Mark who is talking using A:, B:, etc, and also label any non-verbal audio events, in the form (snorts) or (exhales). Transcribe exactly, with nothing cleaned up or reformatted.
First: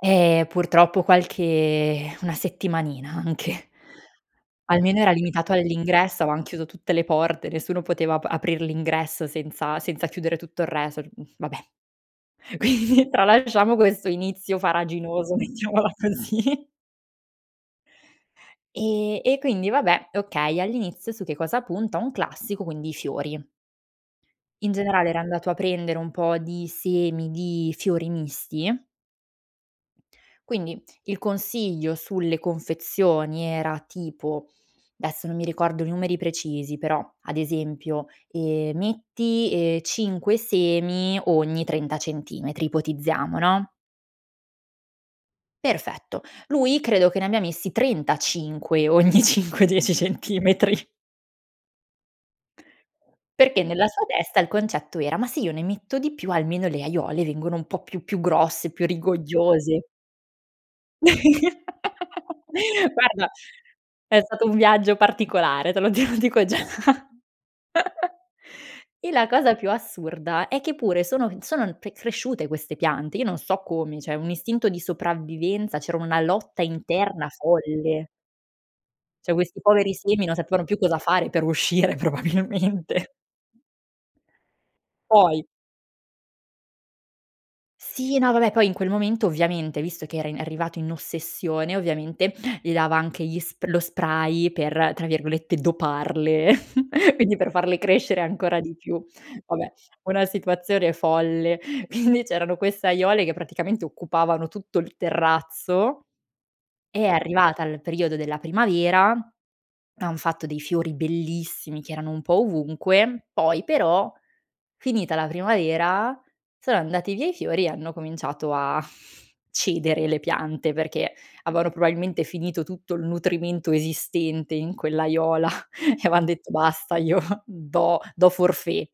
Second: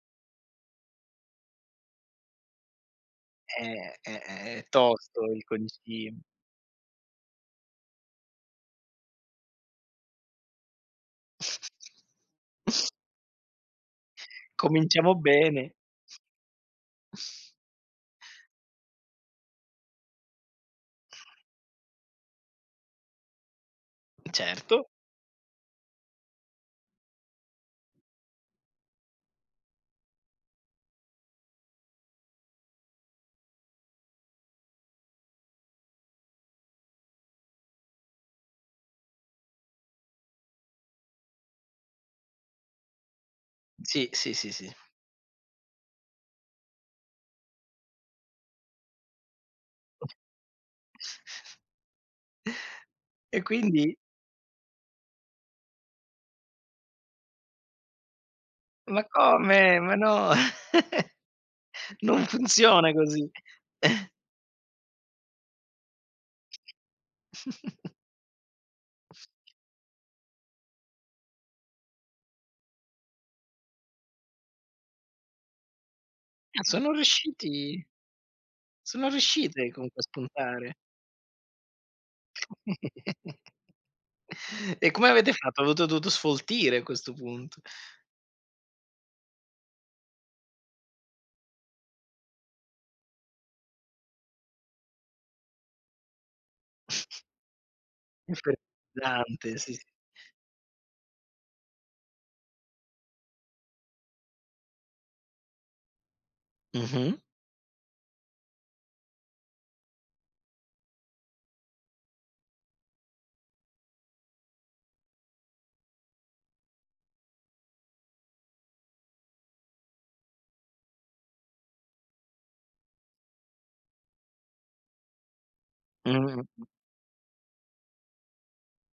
A: Eh, purtroppo qualche (exhales) una settimanina anche!
B: Eh! È è è
A: Almeno, era
B: tosto il
A: limitato
B: concim
A: all'ingresso, avean chiuso tutte le porte, nessuno poteva ap aprir l'ingresso senza senza chiudere tutto il resort, mhmm, va beh!
B: (chuckles)
A: Quindi, tralasciamo quesso inizio
B: Cominciamo
A: faraginoso,
B: bene!
A: mettiamola così!
B: (snorts)
A: E e quindi vabbè, okay, all'inizio su che cosa punta, un classico: quindi, i fiori. In
B: Certo.
A: generale, era andato a prendere un po' di semi di fiori misti. Quindi, il consiglio sulle confezioni era tipo, desso non mi ricordo i numeri precisi però, ad esempio: "Ehm, metti, ehm, cinque semi ogni trenta centimetri", ipotizziamo, no?
B: Sì, sì, sì, sì.
A: Perfetto. Lui, credo che ne ammia messi trentacinque ogni cinque dieci centimetri!
B: (chuckles) E
A: Perché nella
B: quindi
A: sua testa il concetto era: "Ma se io ne metto di più, almeno le aiole vengono un po' più più grosse, più
B: Ma come?
A: rigogliose".
B: Ma no!
A: (chuckles)
B: (chuckles) Non funziona così!
A: Guarda,
B: (chuckles)
A: è stato un viaggio particolare, te lo di dico già! (chuckles)
B: (chuckles)
A: E la cosa più assurda è che pure sono en sono pe cresciute queste piante, io non so come. ceh, un istinto di sopravvivenza, c'era una
B: Ah!
A: lotta
B: Sono
A: interna
B: riusciti
A: folle!
B: sono
A: ceh, questi
B: ruscite,
A: poveri
B: comunque, a
A: semi non sapevano
B: spuntare.
A: più cosa fare per uscire probabilmente!
B: (giggles) E come avete
A: Poi
B: fatto? Avoto douto sfoltire, a questo punto!
A: Sì no, vabbè, poi in quel momento, ovviamente, visto che era in è arrivato in ossessione, ovviamente, gli dava anche gli sp lo spray per, tra virgolette, "doparle" (chuckles)
B: (snorts)
A: quindi, per farle crescere
B: Il
A: ancora di più.
B: fertilizzante.
A: Vabbè,
B: Sì, sì.
A: una situazione folle. Quindi, c'erano quesse aiole che praticamente occupavano tutto il terrazzo. È
B: Mh-mh.
A: arrivata il periodo della primavera, hanno fatto dei fiori bellissimi che erano un po' ovunque. Poi però, finita la primavera sono andati via i fiori e hanno cominciato a (snorts) cedere le piante, perché aveano probabilmente finito tutto il nutrimento esistente in quell'aiola (chuckles) e avean detto
B: Mh.
A: "Basta, io do do forfait!"